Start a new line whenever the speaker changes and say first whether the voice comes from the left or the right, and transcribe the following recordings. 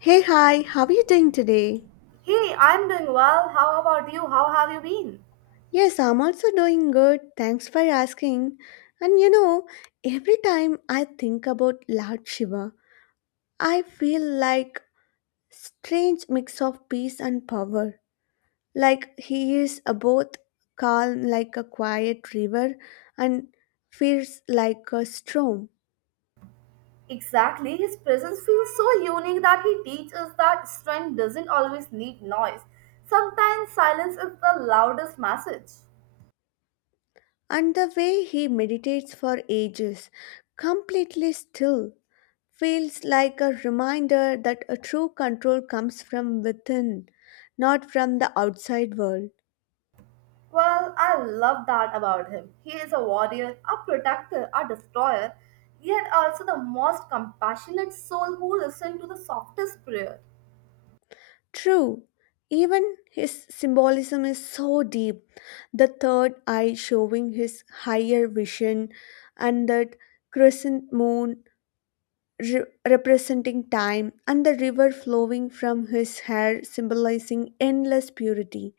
left: Hey, hi, how are you doing today?
right: Hey, I'm doing well. How about you? How have you been?
left: Yes, I'm also doing good. Thanks for asking. And you know, every time I think about Lord Shiva, I feel like strange mix of peace and power. Like he is a both calm like a quiet river and fierce like a storm.
right: Exactly. His presence feels so unique that he teaches that strength doesn't always need noise. Sometimes silence is the loudest message.
left: And the way he meditates for ages, completely still, feels like a reminder that a true control comes from within, not from the outside world.
right: Well, I love that about him. He is a warrior, a protector, a destroyer, yet also the most compassionate soul who listens to the softest prayer.
left: True, even his symbolism is so deep, the third eye showing his higher vision, and that crescent moon representing time, and the river flowing from his hair symbolizing endless purity.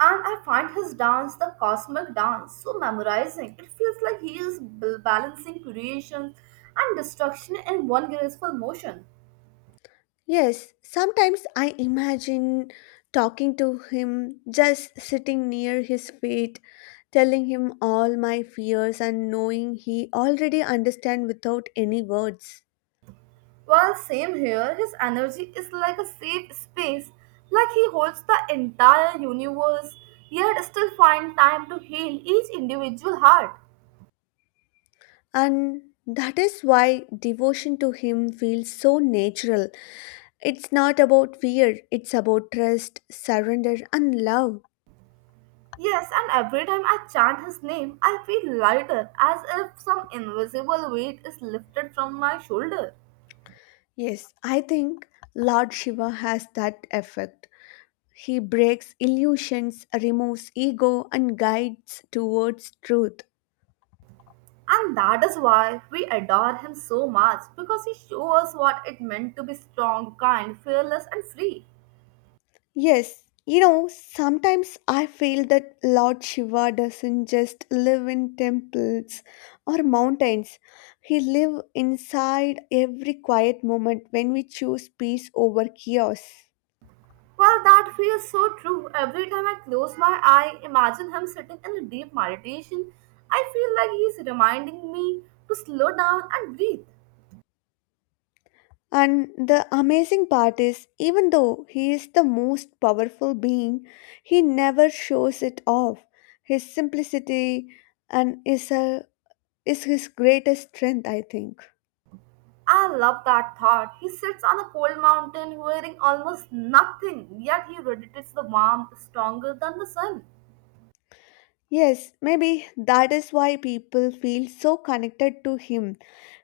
right: And I find his dance, the cosmic dance, so memorizing. It feels like he is balancing creation and destruction in one graceful motion.
left: Yes, sometimes I imagine talking to him, just sitting near his feet, telling him all my fears and knowing he already understands without any words.
right: While same here, his energy is like a safe space, like he holds the entire universe, yet still find time to heal each individual heart.
left: And that is why devotion to him feels so natural. It's not about fear, it's about trust, surrender, and love.
right: Yes, and every time I chant his name, I feel lighter, as if some invisible weight is lifted from my shoulder.
left: Yes, I think Lord Shiva has that effect. He breaks illusions, removes ego, and guides towards truth.
right: And that is why we adore him so much because he shows us what it meant to be strong, kind, fearless, and free.
left: Yes, you know, sometimes I feel that Lord Shiva doesn't just live in temples or mountains. He lives inside every quiet moment when we choose peace over chaos.
right: Well, that feels so true. Every time I close my eye, imagine him sitting in a deep meditation. I feel like he's reminding me to slow down and breathe.
left: And the amazing part is, even though he is the most powerful being, he never shows it off. His simplicity and is a is his greatest strength, I think.
right: I love that thought. He sits on a cold mountain wearing almost nothing, yet he radiates the warmth stronger than the sun.
left: Yes, maybe that is why people feel so connected to him.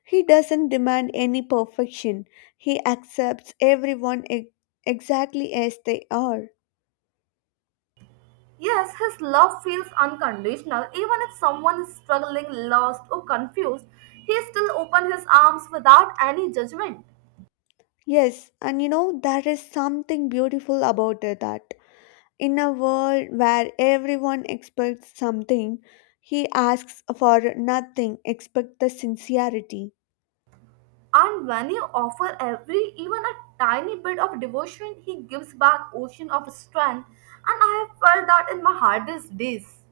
left: He doesn't demand any perfection, he accepts everyone exactly as they are.
right: Yes, his love feels unconditional. Even if someone is struggling, lost, or confused, he still opens his arms without any judgment.
left: Yes, and you know, there is something beautiful about that. In a world where everyone expects something, he asks for nothing except the sincerity.
right: And when you offer every, even a tiny bit of devotion, he gives back ocean of strength. And I have felt that in my hardest days.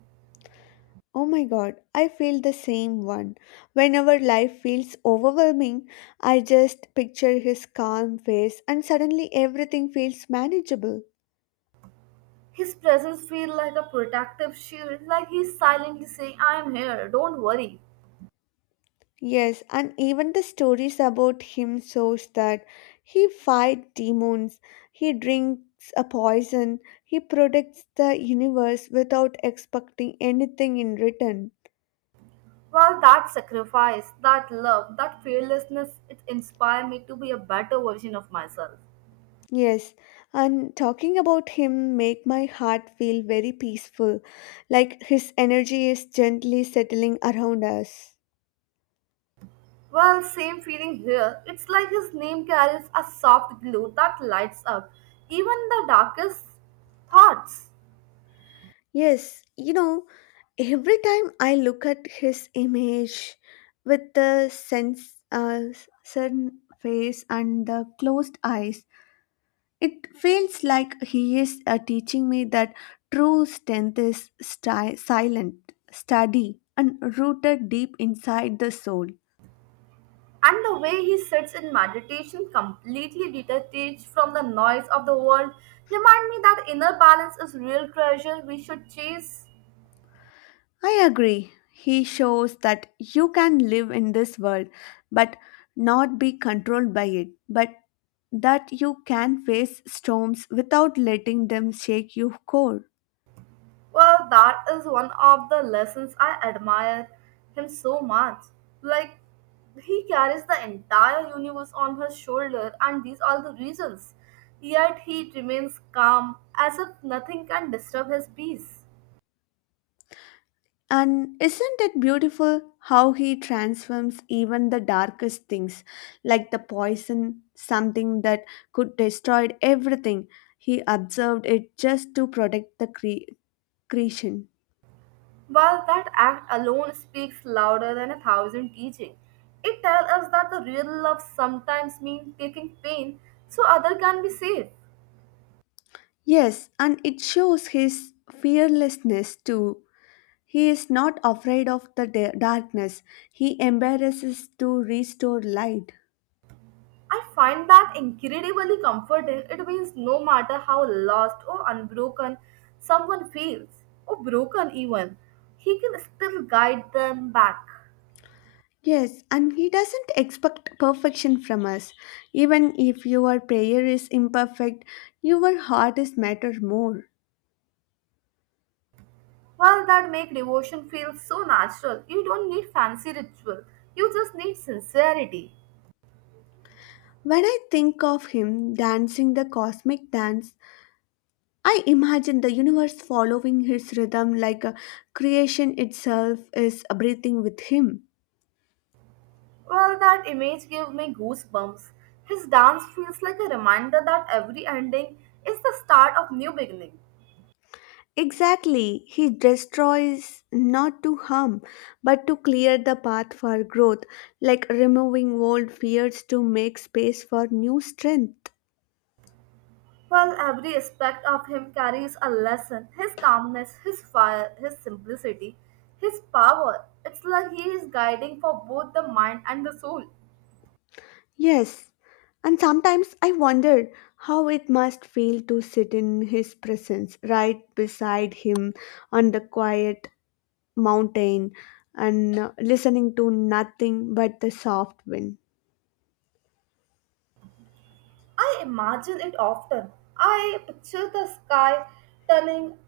left: Oh my god, I feel the same one. Whenever life feels overwhelming, I just picture his calm face and suddenly everything feels manageable.
right: His presence feels like a protective shield, like he's silently saying, I am here, don't worry.
left: Yes, and even the stories about him shows that he fight demons, he drinks a poison, he protects the universe without expecting anything in return.
right: Well, that sacrifice, that love, that fearlessness, it inspired me to be a better version of myself.
left: Yes, and talking about him make my heart feel very peaceful, like his energy is gently settling around us.
right: Well, same feeling here. It's like his name carries a soft glow that lights up even the darkest thoughts.
left: Yes, you know, every time I look at his image with the sense certain face and the closed eyes, it feels like he is teaching me that true strength is silent, steady, and rooted deep inside the soul.
right: And the way he sits in meditation, completely detached from the noise of the world, remind me that inner balance is real treasure we should chase.
left: I agree. He shows that you can live in this world but not be controlled by it, but that you can face storms without letting them shake your core.
right: Well, that is one of the lessons I admire him so much. Like, he carries the entire universe on his shoulder, and these are the reasons. Yet he remains calm, as if nothing can disturb his peace.
left: And isn't it beautiful how he transforms even the darkest things, like the poison, something that could destroy everything? He observed it just to protect the creation.
right: While that act alone speaks louder than a thousand teaching, it tells us that the real love sometimes means taking pain so other can be saved.
left: Yes, and it shows his fearlessness too. He is not afraid of the darkness. He embarrasses to restore light.
right: I find that incredibly comforting. It means no matter how lost or unbroken someone feels, or broken even, he can still guide them back.
left: Yes, and he doesn't expect perfection from us. Even if your prayer is imperfect, your heart is matter more.
right: Well, that make devotion feel so natural. You don't need fancy ritual. You just need sincerity.
left: When I think of him dancing the cosmic dance, I imagine the universe following his rhythm like a creation itself is breathing with him.
right: Well, that image gave me goosebumps. His dance feels like a reminder that every ending is the start of new beginning.
left: Exactly. He destroys not to harm, but to clear the path for growth, like removing old fears to make space for new strength.
right: Well, every aspect of him carries a lesson. His calmness, his fire, his simplicity, his power. It's like he is guiding for both the mind and the soul.
left: Yes. And sometimes I wonder how it must feel to sit in his presence, right beside him on the quiet mountain and listening to nothing but the soft wind.
right: I imagine it often. I picture the sky turning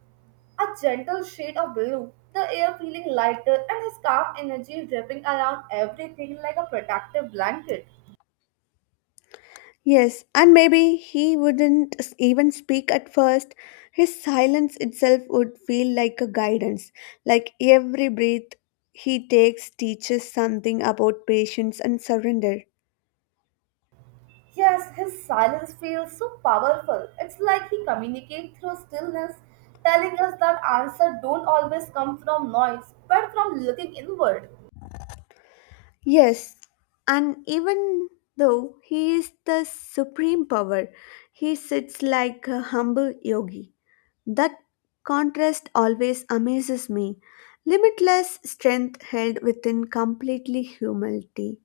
right: a gentle shade of blue, the air feeling lighter, and his calm energy dripping around everything like a protective blanket.
left: Yes, and maybe he wouldn't even speak at first. His silence itself would feel like a guidance, like every breath he takes teaches something about patience and surrender.
right: Yes, his silence feels so powerful. It's like he communicates through stillness, telling us that answers don't always come from noise, but from looking inward.
left: Yes, and even though he is the supreme power, he sits like a humble yogi. That contrast always amazes me. Limitless strength held within completely humility.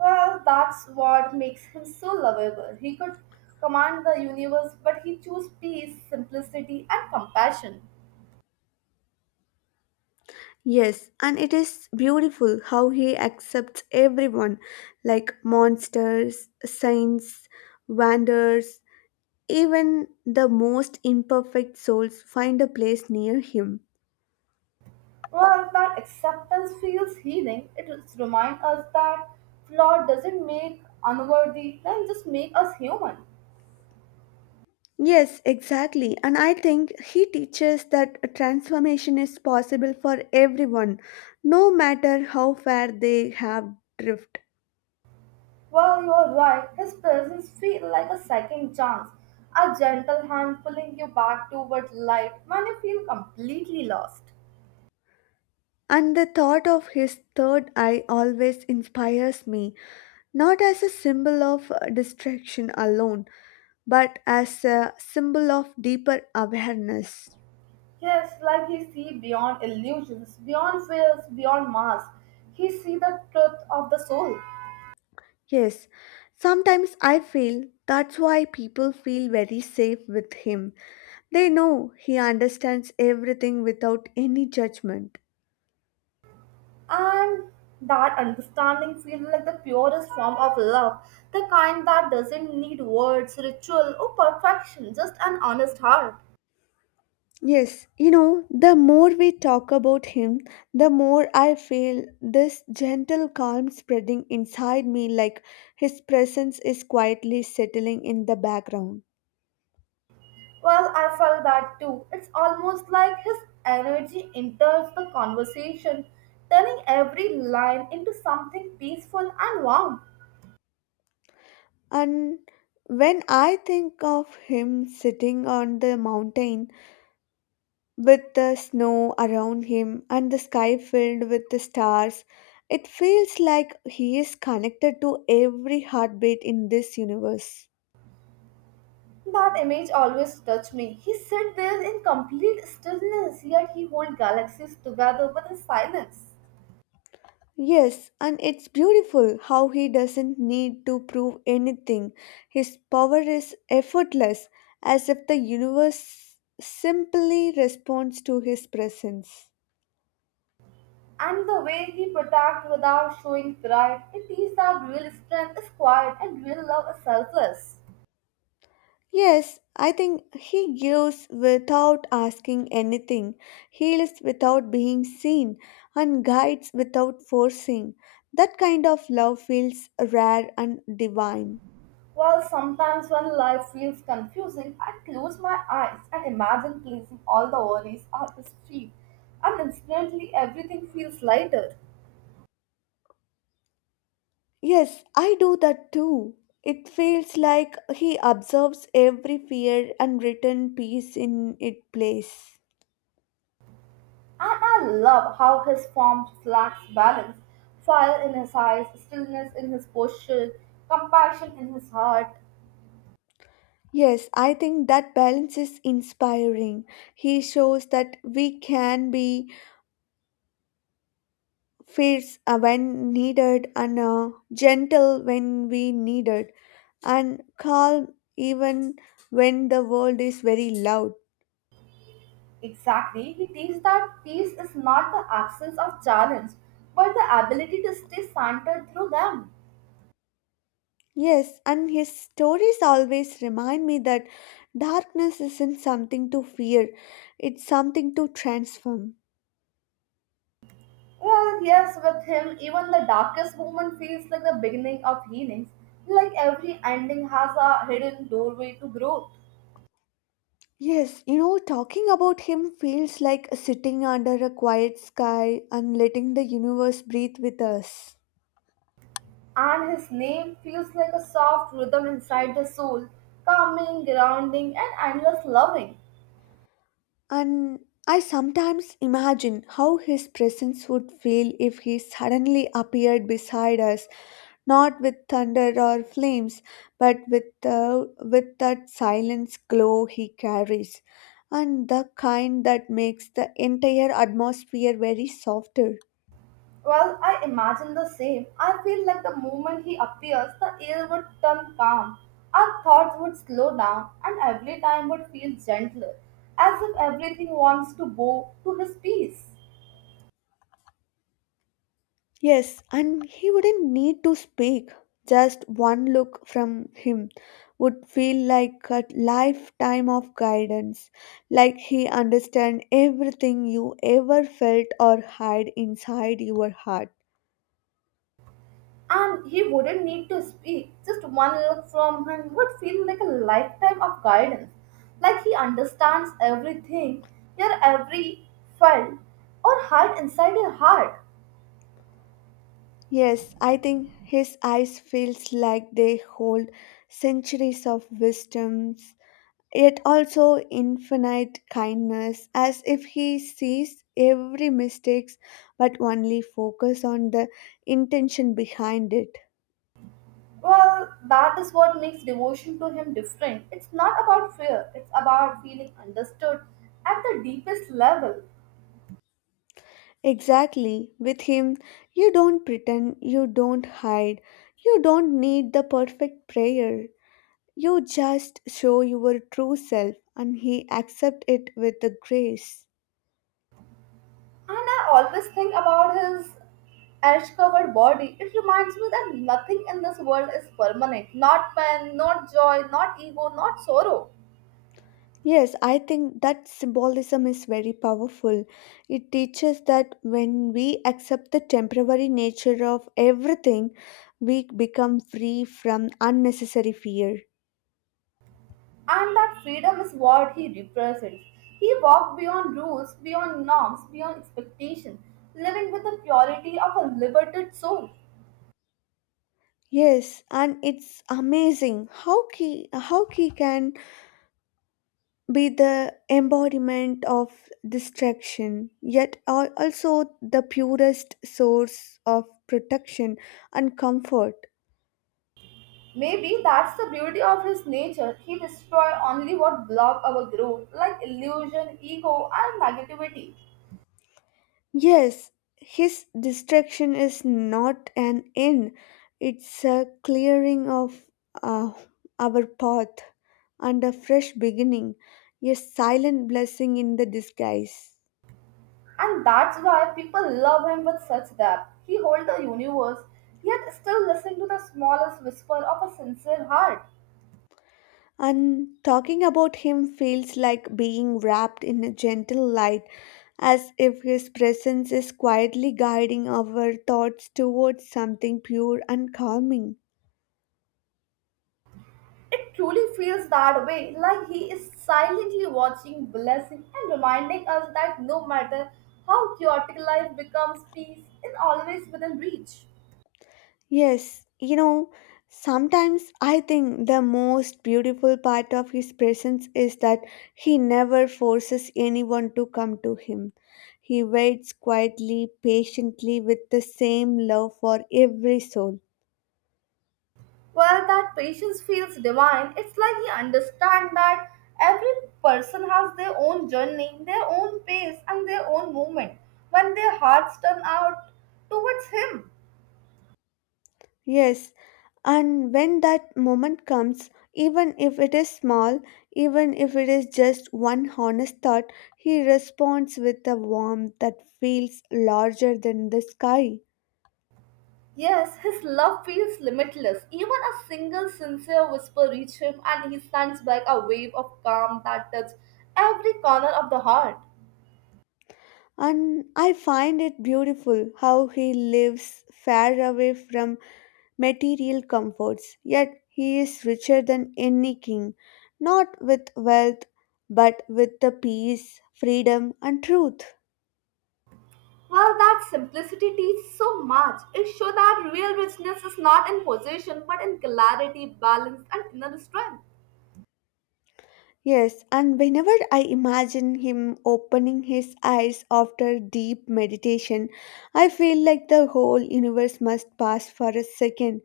right: Well, that's what makes him so lovable. He could command the universe, but he chose peace, simplicity, and compassion.
left: Yes, and it is beautiful how he accepts everyone, like monsters, saints, wanderers, even the most imperfect souls find a place near him.
right: Well, that acceptance feels healing. It reminds us that flaw doesn't make unworthy, then just make us human.
left: Yes, exactly. And I think he teaches that a transformation is possible for everyone, no matter how far they have drift.
right: Well, you are right. His presence feels like a second chance, a gentle hand pulling you back toward light when you feel completely lost.
left: And the thought of his third eye always inspires me, not as a symbol of distraction alone but as a symbol of deeper awareness.
right: Yes, like he see beyond illusions, beyond fears, beyond masks. He see the truth of the soul,
left: Yes, sometimes I feel that's why people feel very safe with him. They know he understands everything without any judgment.
right: and that understanding feels like the purest form of love, the kind that doesn't need words, ritual, or perfection, just an honest heart.
left: Yes, you know, the more we talk about him, the more I feel this gentle calm spreading inside me like his presence is quietly settling in the background.
right: Well, I felt that too. It's almost like his energy enters the conversation, turning every line into something peaceful and warm.
left: And when I think of him sitting on the mountain with the snow around him and the sky filled with the stars, it feels like he is connected to every heartbeat in this universe.
right: That image always touched me. He sat there in complete stillness, yet he holds galaxies together with his silence.
left: Yes, and it's beautiful how he doesn't need to prove anything. His power is effortless, as if the universe simply responds to his presence.
right: And the way he protects without showing pride, it is that real strength is quiet and real love is selfless.
left: Yes, I think he gives without asking anything, heals without being seen, and guides without forcing. That kind of love feels rare and divine.
right: Well, sometimes when life feels confusing, I close my eyes and imagine placing all the worries on his feet, and instantly everything feels lighter.
left: Yes, I do that too. It feels like he observes every fear and written peace in its place.
right: And I love how his form reflects balance, fire in his eyes, stillness in his posture, compassion in his heart.
left: Yes, I think that balance is inspiring. He shows that we can be fierce when needed and gentle when we needed and calm even when the world is very loud.
right: Exactly, he teaches that peace is not the absence of challenge, but the ability to stay centered through them.
left: Yes, and his stories always remind me that darkness isn't something to fear, it's something to transform.
right: Well, yes, with him, even the darkest moment feels like the beginning of healings. Like every ending has a hidden doorway to growth.
left: Yes, you know, talking about him feels like sitting under a quiet sky and letting the universe breathe with us.
right: And his name feels like a soft rhythm inside the soul, calming, grounding, and endless loving.
left: And I sometimes imagine how his presence would feel if he suddenly appeared beside us, not with thunder or flames, but with that silence glow he carries, and the kind that makes the entire atmosphere very softer.
right: Well, I imagine the same. I feel like the moment he appears, the air would turn calm, our thoughts would slow down, and every time would feel gentler, as if everything wants to bow to his peace.
left: Yes, and he wouldn't need to speak. Just one look from him would feel like a lifetime of guidance, like he understands everything you ever felt or had inside your heart.
right: And he wouldn't need to speak. Just one look from him would feel like a lifetime of guidance, like he understands everything, your every felt, or heart inside your heart.
left: Yes, I think his eyes feels like they hold centuries of wisdom, yet also infinite kindness as if he sees every mistakes but only focus on the intention behind it.
right: Well, that is what makes devotion to him different. It's not about fear, it's about feeling understood at the deepest level.
left: Exactly, with him you don't pretend, you don't hide, you don't need the perfect prayer, you just show your true self and he accepts it with the grace.
right: And I always think about his ash covered body. It reminds me that nothing in this world is permanent. Not pain, not joy, not ego, not sorrow.
left: Yes, I think that symbolism is very powerful. It teaches that when we accept the temporary nature of everything, we become free from unnecessary fear.
right: And that freedom is what he represents. He walked beyond rules, beyond norms, beyond expectation, living with the purity of a liberated soul.
left: Yes, and it's amazing how key can be the embodiment of distraction, yet also the purest source of protection and comfort.
right: Maybe that's the beauty of his nature. He destroys only what block our growth, like illusion, ego, and negativity.
left: Yes, his distraction is not an end, it's a clearing of uh, our path and a fresh beginning, a silent blessing in the disguise.
right: And that's why people love him with such depth. He holds the universe, yet still listen to the smallest whisper of a sincere heart.
left: And talking about him feels like being wrapped in a gentle light, as if his presence is quietly guiding our thoughts towards something pure and calming.
right: It truly feels that way, like he is silently watching, blessing, and reminding us that no matter how chaotic life becomes, peace is always within reach.
left: Yes, you know, sometimes I think the most beautiful part of his presence is that he never forces anyone to come to him. He waits quietly, patiently with the same love for every soul.
right: Well, that patience feels divine. It's like you understand that every person has their own journey, their own pace, and their own movement when their hearts turn out towards Him.
left: Yes, and when that moment comes, even if it is small, even if it is just one honest thought, he responds with a warmth that feels larger than the sky.
right: Yes, His love feels limitless. Even a single sincere whisper reaches Him, and He sends back a wave of calm that touches every corner of the heart.
left: And I find it beautiful how he lives far away from material comforts, yet he is richer than any king, not with wealth, but with the peace, freedom, and truth.
right: Well, that simplicity teaches so much. It shows that real richness is not in possession but in clarity, balance, and inner strength.
left: Yes, and whenever I imagine him opening his eyes after deep meditation, I feel like the whole universe must pass for a second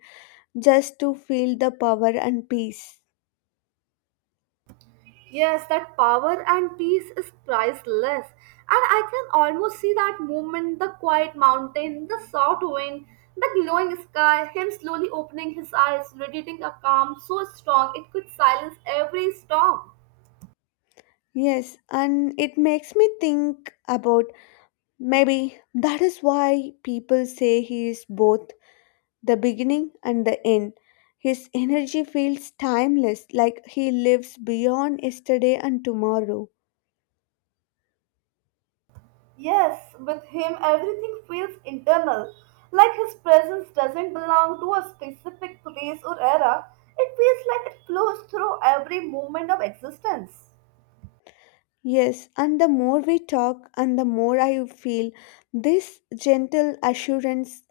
left: just to feel the power and peace.
right: Yes, that power and peace is priceless. And I can almost see that movement the quiet mountain, the soft wind, the glowing sky, him slowly opening his eyes, radiating a calm so strong it could silence every storm.
left: Yes, and it makes me think about maybe that is why people say he is both the beginning and the end. His energy feels timeless, like he lives beyond yesterday and tomorrow.
right: Yes, with him everything feels internal, like his presence doesn't belong to a specific place or era. It feels like it flows through every moment of existence.
left: Yes, and the more we talk, and the more I feel this gentle assurance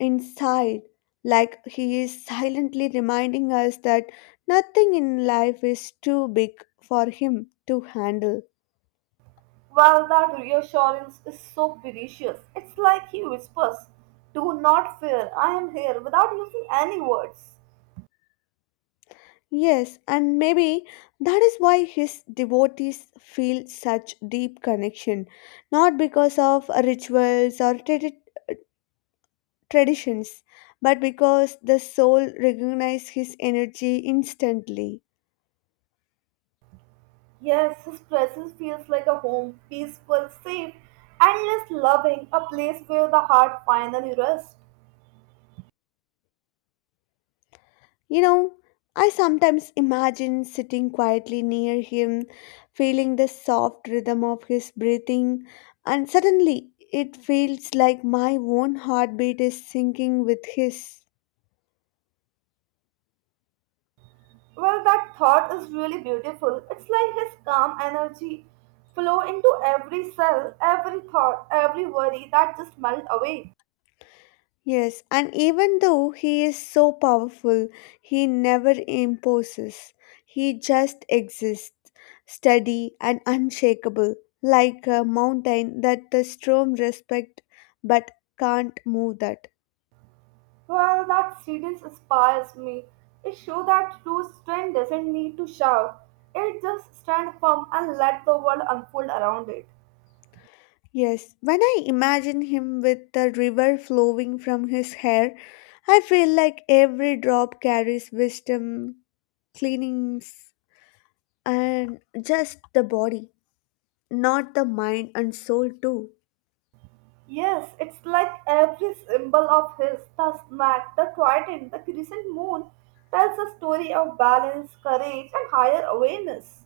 left: inside, like he is silently reminding us that nothing in life is too big for him to handle.
right: Well, that reassurance is so precious. It's like he whispers, Do not fear, I am here, without using any words.
left: Yes, and maybe that is why his devotees feel such deep connection, not because of rituals or traditions, but because the soul recognizes his energy instantly.
right: Yes, his presence feels like a home, peaceful, safe, endless loving, a place where the heart finally rests.
left: You know, I sometimes imagine sitting quietly near him, feeling the soft rhythm of his breathing, and suddenly it feels like my own heartbeat is syncing with his.
right: Well, that thought is really beautiful. It's like his calm energy flow into every cell, every thought, every worry that just melt away.
left: Yes, and even though he is so powerful, he never imposes. He just exists, steady and unshakable, like a mountain that the storm respect but can't move that.
right: Well, that series inspires me. It shows that true strength doesn't need to shout. It just stand firm and let the world unfold around it.
left: Yes, when I imagine him with the river flowing from his hair, I feel like every drop carries wisdom, cleanings, and just the body, not the mind and soul too.
right: Yes, it's like every symbol of his, the snack, the trident, the crescent moon, tells a story of balance, courage, and higher awareness.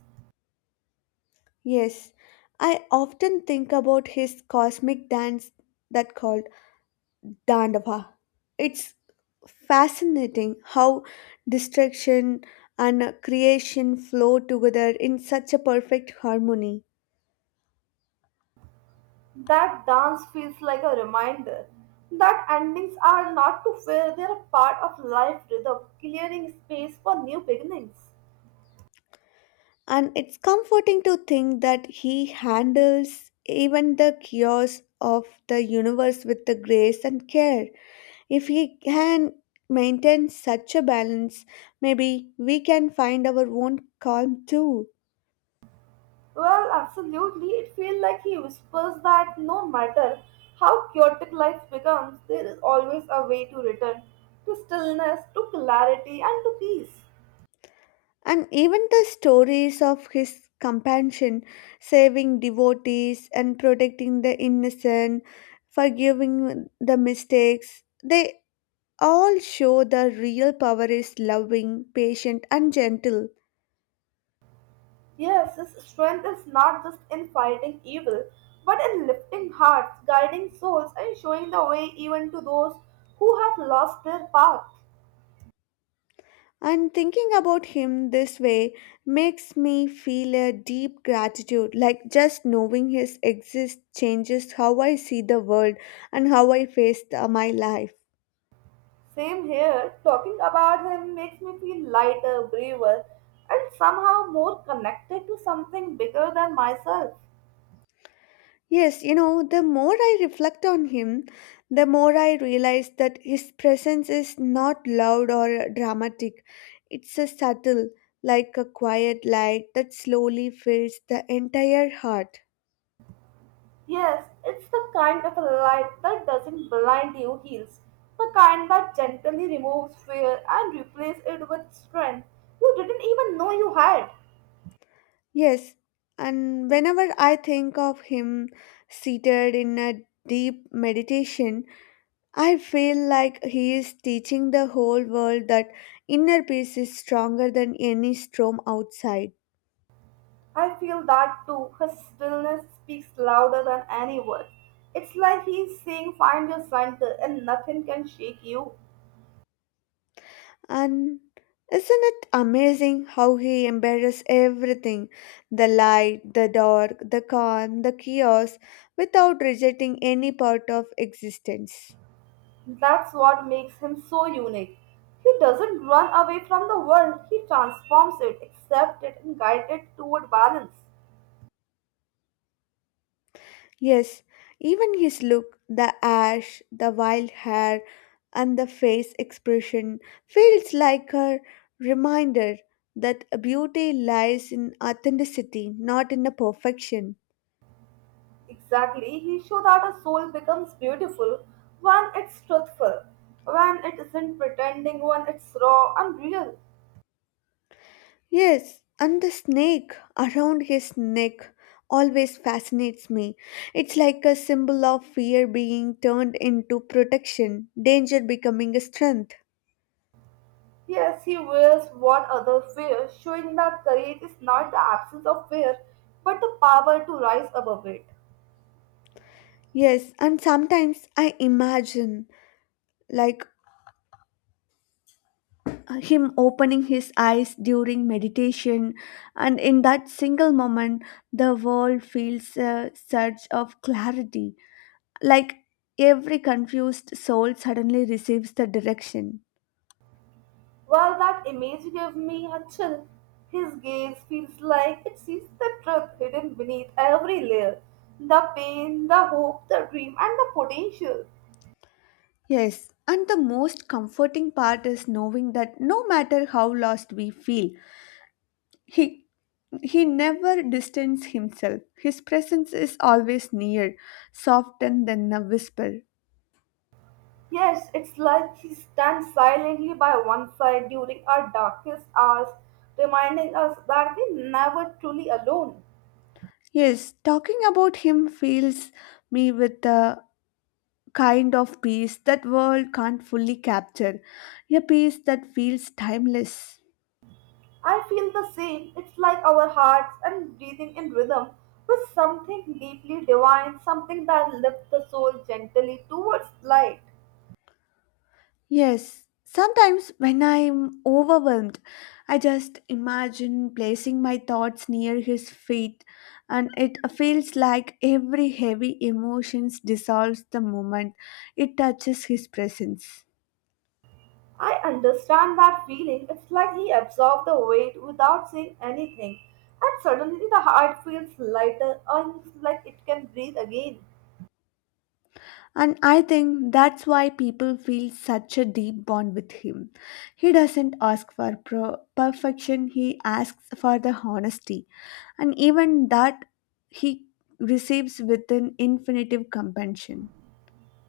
left: Yes, I often think about his cosmic dance that called Dandava. It's fascinating how destruction and creation flow together in such a perfect harmony.
right: That dance feels like a reminder that endings are not to fear, they are part of life rhythm, clearing space for new beginnings.
left: And it's comforting to think that he handles even the chaos of the universe with the grace and care. If he can maintain such a balance, maybe we can find our own calm too.
right: Well, absolutely. It feels like he whispers that no matter how chaotic life becomes, there is always a way to return to stillness, to clarity, and to peace.
left: And even the stories of his compassion, saving devotees and protecting the innocent, forgiving the mistakes, they all show the real power is loving, patient, and gentle.
right: Yes, his strength is not just in fighting evil, but in lifting hearts, guiding souls, and showing the way even to those who have lost their path.
left: And thinking about him this way makes me feel a deep gratitude, like just knowing his exist changes how I see the world and how I face my life.
right: Same here, talking about him makes me feel lighter, braver, and somehow more connected to something bigger than myself.
left: Yes, you know, the more I reflect on him, the more I realize that his presence is not loud or dramatic. It's a subtle, like a quiet light that slowly fills the entire heart.
right: Yes, it's the kind of a light that doesn't blind your heels, the kind that gently removes fear and replaces it with strength you didn't even know you had.
left: Yes, and whenever I think of him seated in a deep meditation, I feel like he is teaching the whole world that inner peace is stronger than any storm outside.
right: I feel that too. His stillness speaks louder than any word. It's like he's saying, find your center, and nothing can shake you.
left: And isn't it amazing how he embraces everything the light, the dark, the calm, the chaos without rejecting any part of existence?
right: That's what makes him so unique. He doesn't run away from the world, he transforms it, accepts it, and guides it toward balance.
left: Yes, even his look, the ash, the wild hair, and the face expression feels like a reminder that beauty lies in authenticity, not in a perfection.
right: Exactly, he showed that a soul becomes beautiful when it's truthful, when it isn't pretending, when it's raw and real.
left: Yes, and the snake around his neck always fascinates me. It's like a symbol of fear being turned into protection, danger becoming a strength.
right: Yes, he wears what others fear, showing that courage is not the absence of fear, but the power to rise above it.
left: Yes, and sometimes I imagine like him opening his eyes during meditation, and in that single moment, the world feels a surge of clarity, like every confused soul suddenly receives the direction.
right: Well, that image gave me a chill. His gaze feels like it sees the truth hidden beneath every layer the pain, the hope, the dream, and the potential.
left: Yes, and the most comforting part is knowing that no matter how lost we feel, he he never distances himself. His presence is always near, softer than a whisper.
right: Yes, it's like he stands silently by one side during our darkest hours, reminding us that we're never truly alone.
left: Yes, talking about him fills me with a kind of peace that world can't fully capture, a peace that feels timeless.
right: I feel the same. It's like our hearts and breathing in rhythm with something deeply divine, something that lifts the soul gently towards light.
left: Yes, sometimes when I'm overwhelmed, I just imagine placing my thoughts near his feet, and it feels like every heavy emotions dissolves the moment it touches his presence.
right: I understand that feeling. It's like he absorbed the weight without saying anything, and suddenly the heart feels lighter, almost like it can breathe again.
left: And I think that's why people feel such a deep bond with him. He doesn't ask for perfection, he asks for the honesty, and even that he receives with an infinitive compassion.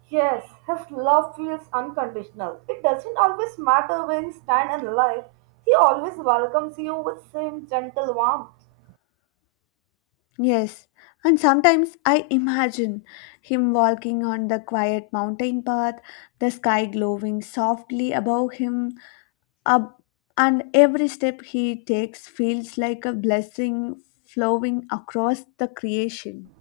right: Yes, his love feels unconditional. It doesn't always matter where you stand in life. He always welcomes you with same gentle warmth.
left: Yes, and sometimes I imagine him walking on the quiet mountain path, the sky glowing softly above him, up, and every step he takes feels like a blessing flowing across the creation.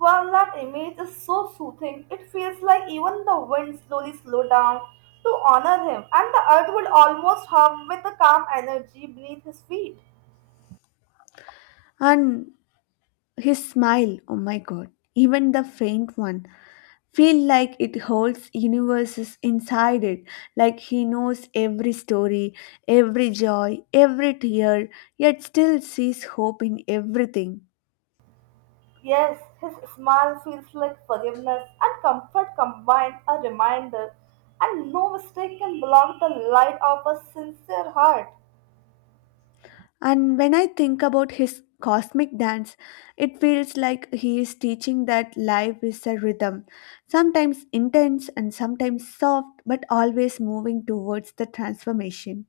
right: Well, that image is so soothing. It feels like even the wind slowly slow down to honor him, and the earth would almost hum with the calm energy beneath his feet.
left: And his smile, oh my god, even the faint one, feel like it holds universes inside it like he knows every story every joy every tear yet still sees hope in everything.
right: Yes, his smile feels like forgiveness and comfort combined, a reminder, and no mistake can block the light of a sincere heart.
left: And when I think about his cosmic dance, it feels like he is teaching that life is a rhythm, sometimes intense and sometimes soft, but always moving towards the transformation.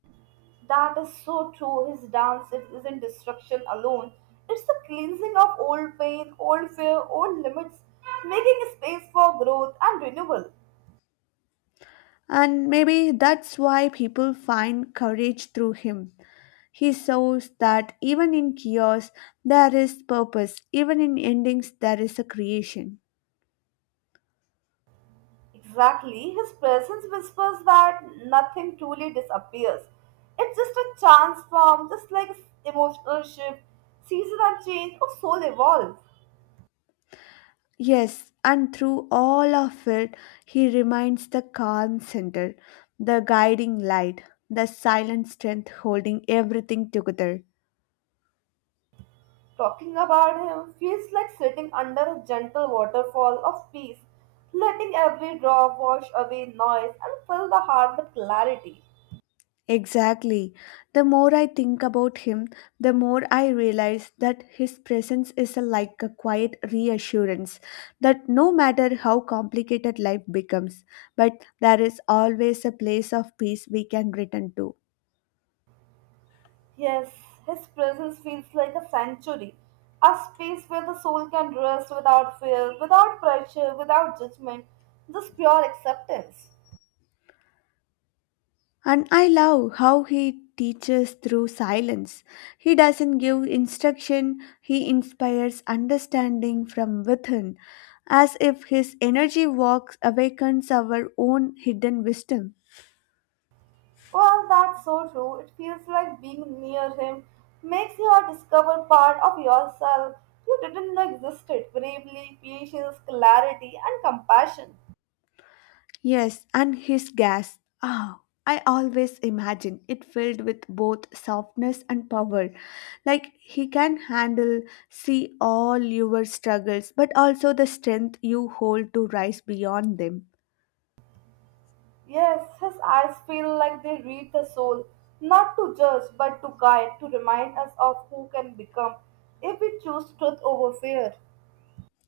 right: That is so true. His dance it isn't destruction alone. It's the cleansing of old pain, old fear, old limits, making space for growth and renewal.
left: And maybe that's why people find courage through him. He shows that even in chaos there is purpose, even in endings there is a creation.
right: Exactly. His presence whispers that nothing truly disappears. It's just a transform, just like emotional shift, season and change, or soul evolve.
left: Yes, and through all of it, he remains the calm center, the guiding light, the silent strength holding everything together.
right: Talking about him feels like sitting under a gentle waterfall of peace, letting every drop wash away noise and fill the heart with clarity.
left: Exactly. The more I think about him, the more I realize that his presence is a, like a quiet reassurance that no matter how complicated life becomes, but there is always a place of peace we can return to.
right: Yes, his presence feels like a sanctuary, a space where the soul can rest without fear, without pressure, without judgment, just pure acceptance.
left: And I love how he teaches through silence. He doesn't give instruction, he inspires understanding from within, as if his energy walks awakens our own hidden wisdom.
right: Well, that's so true. It feels like being near him makes you discover part of yourself you didn't know existed bravery, patience, clarity, and compassion.
left: Yes, and his gas. Ah, I always imagine it filled with both softness and power. Like he can handle, see all your struggles, but also the strength you hold to rise beyond them.
right: Yes, his eyes feel like they read the soul, not to judge, but to guide, to remind us of who can become if we choose truth over fear.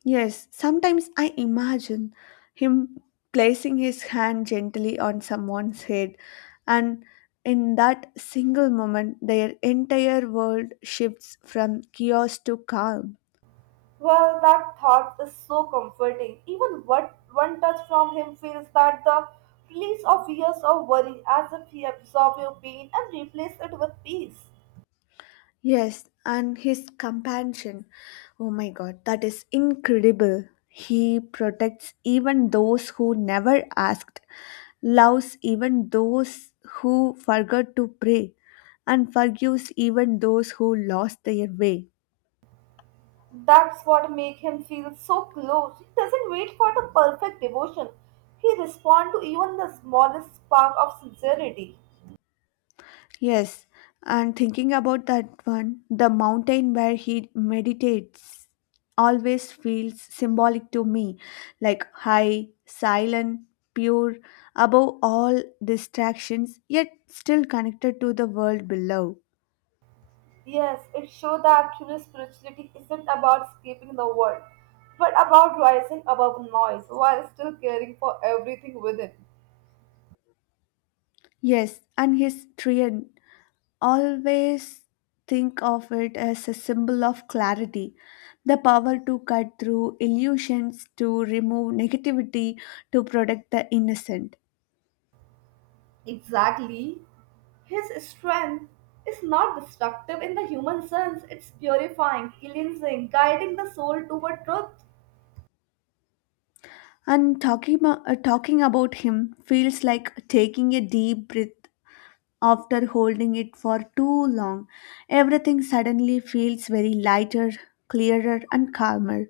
left: Yes, sometimes I imagine him placing his hand gently on someone's head, and in that single moment, their entire world shifts from chaos to calm.
right: Well, that thought is so comforting. Even what one touch from him feels that the release of years of worry as if he absorbed your pain and replaced it with peace.
left: Yes, and his compassion. Oh my god, that is incredible. He protects even those who never asked, loves even those who forgot to pray, and forgives even those who lost their way.
right: That's what makes him feel so close. He doesn't wait for the perfect devotion. He responds to even the smallest spark of sincerity.
left: Yes, and thinking about that one, the mountain where he meditates always feels symbolic to me, like high, silent, pure, above all distractions, yet still connected to the world below.
right: Yes, it shows that true spirituality isn't about escaping the world, but about rising above noise while still caring for everything within.
left: Yes, and his trian, always think of it as a symbol of clarity, the power to cut through illusions, to remove negativity, to protect the innocent.
right: Exactly. His strength is not destructive in the human sense, it's purifying, cleansing, guiding the soul toward truth.
left: And talking about him feels like taking a deep breath after holding it for too long. Everything suddenly feels very lighter, clearer, and calmer.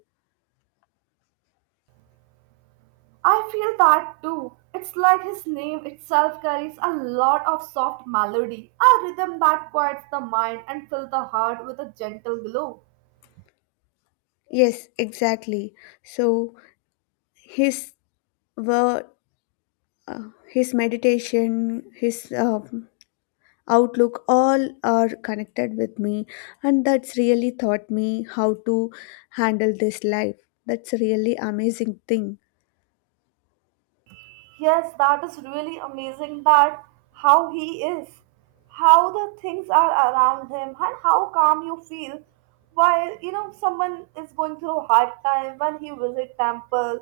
right: I feel that too. It's like his name itself carries a lot of soft melody, a rhythm that quiets the mind and fills the heart with a gentle glow.
left: Yes, exactly. So his word, his meditation, his outlook, all are connected with me, and that's really taught me how to handle this life. That's a really amazing thing.
right: Yes, that is really amazing that how he is, how the things are around him, and how calm you feel while you know someone is going through a hard time when he visit temple,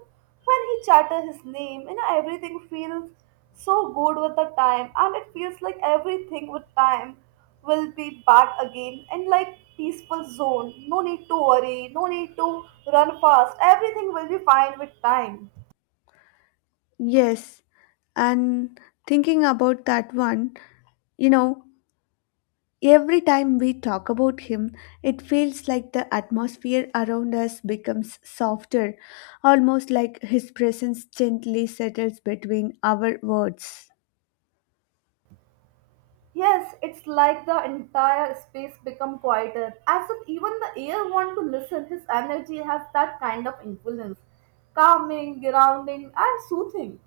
right: when he chatter his name, you know everything feels so good with the time, and it feels like everything with time will be back again in like peaceful zone. No need to worry, no need to run fast. Everything will be fine with time.
left: Yes, and thinking about that one, you know, every time we talk about him, it feels like the atmosphere around us becomes softer, almost like his presence gently settles between our words.
right: Yes, it's like the entire space become quieter, as if even the air want to listen. His energy has that kind of influence, calming, grounding, and soothing.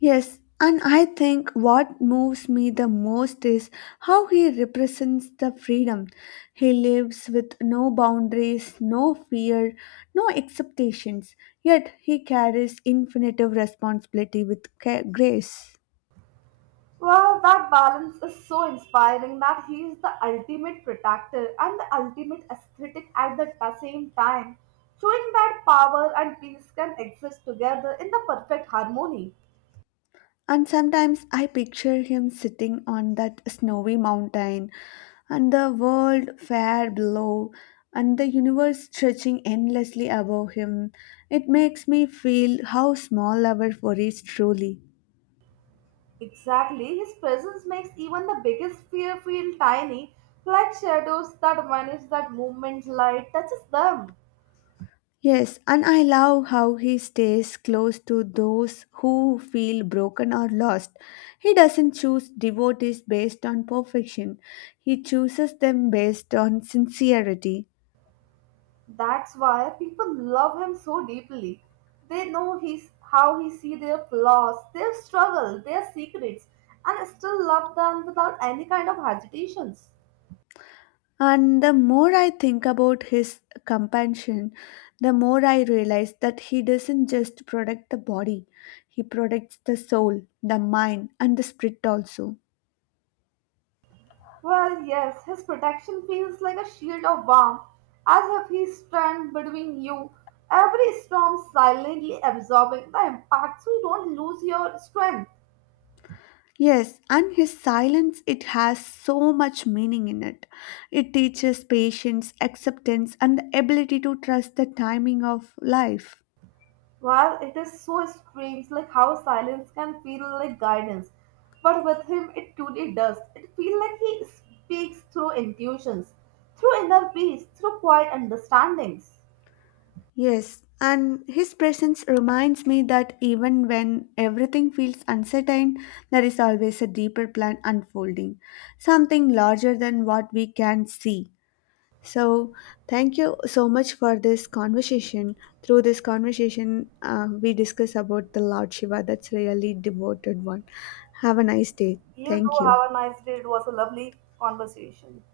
left: Yes, and I think what moves me the most is how he represents the freedom. He lives with no boundaries, no fear, no expectations, yet he carries infinite responsibility with grace.
right: Well, that balance is so inspiring that he is the ultimate protector and the ultimate aesthetic at the same time, showing that power and peace can exist together in the perfect harmony.
left: And sometimes I picture him sitting on that snowy mountain, and the world fair below, and the universe stretching endlessly above him. It makes me feel how small our worries truly.
right: Exactly, his presence makes even the biggest fear feel tiny, like shadows that vanish that movement light touches them.
left: Yes, and I love how he stays close to those who feel broken or lost. He doesn't choose devotees based on perfection, he chooses them based on sincerity.
right: That's why people love him so deeply. They know he's how he see their flaws, their struggle, their secrets, and still love them without any kind of hesitations.
left: And the more I think about his compassion, the more I realize that he doesn't just protect the body, he protects the soul, the mind, and the spirit also.
right: Well, yes, his protection feels like a shield of warmth, as if he stands between you, every storm silently absorbing the impact so you don't lose your strength.
left: Yes, and his silence, it has so much meaning in it. It teaches patience, acceptance, and the ability to trust the timing of life.
right: Well, it is so strange, like how silence can feel like guidance, but with him it truly does. It feels like he speaks through intuitions, through inner peace, through quiet understandings.
left: Yes, and his presence reminds me that even when everything feels uncertain, there is always a deeper plan unfolding, something larger than what we can see. So, thank you so much for this conversation. Through this conversation, we discuss about the Lord Shiva. That's really devoted one. Have a nice day.
right: You do
left: Thank you.
right: have a nice day. It was a lovely conversation.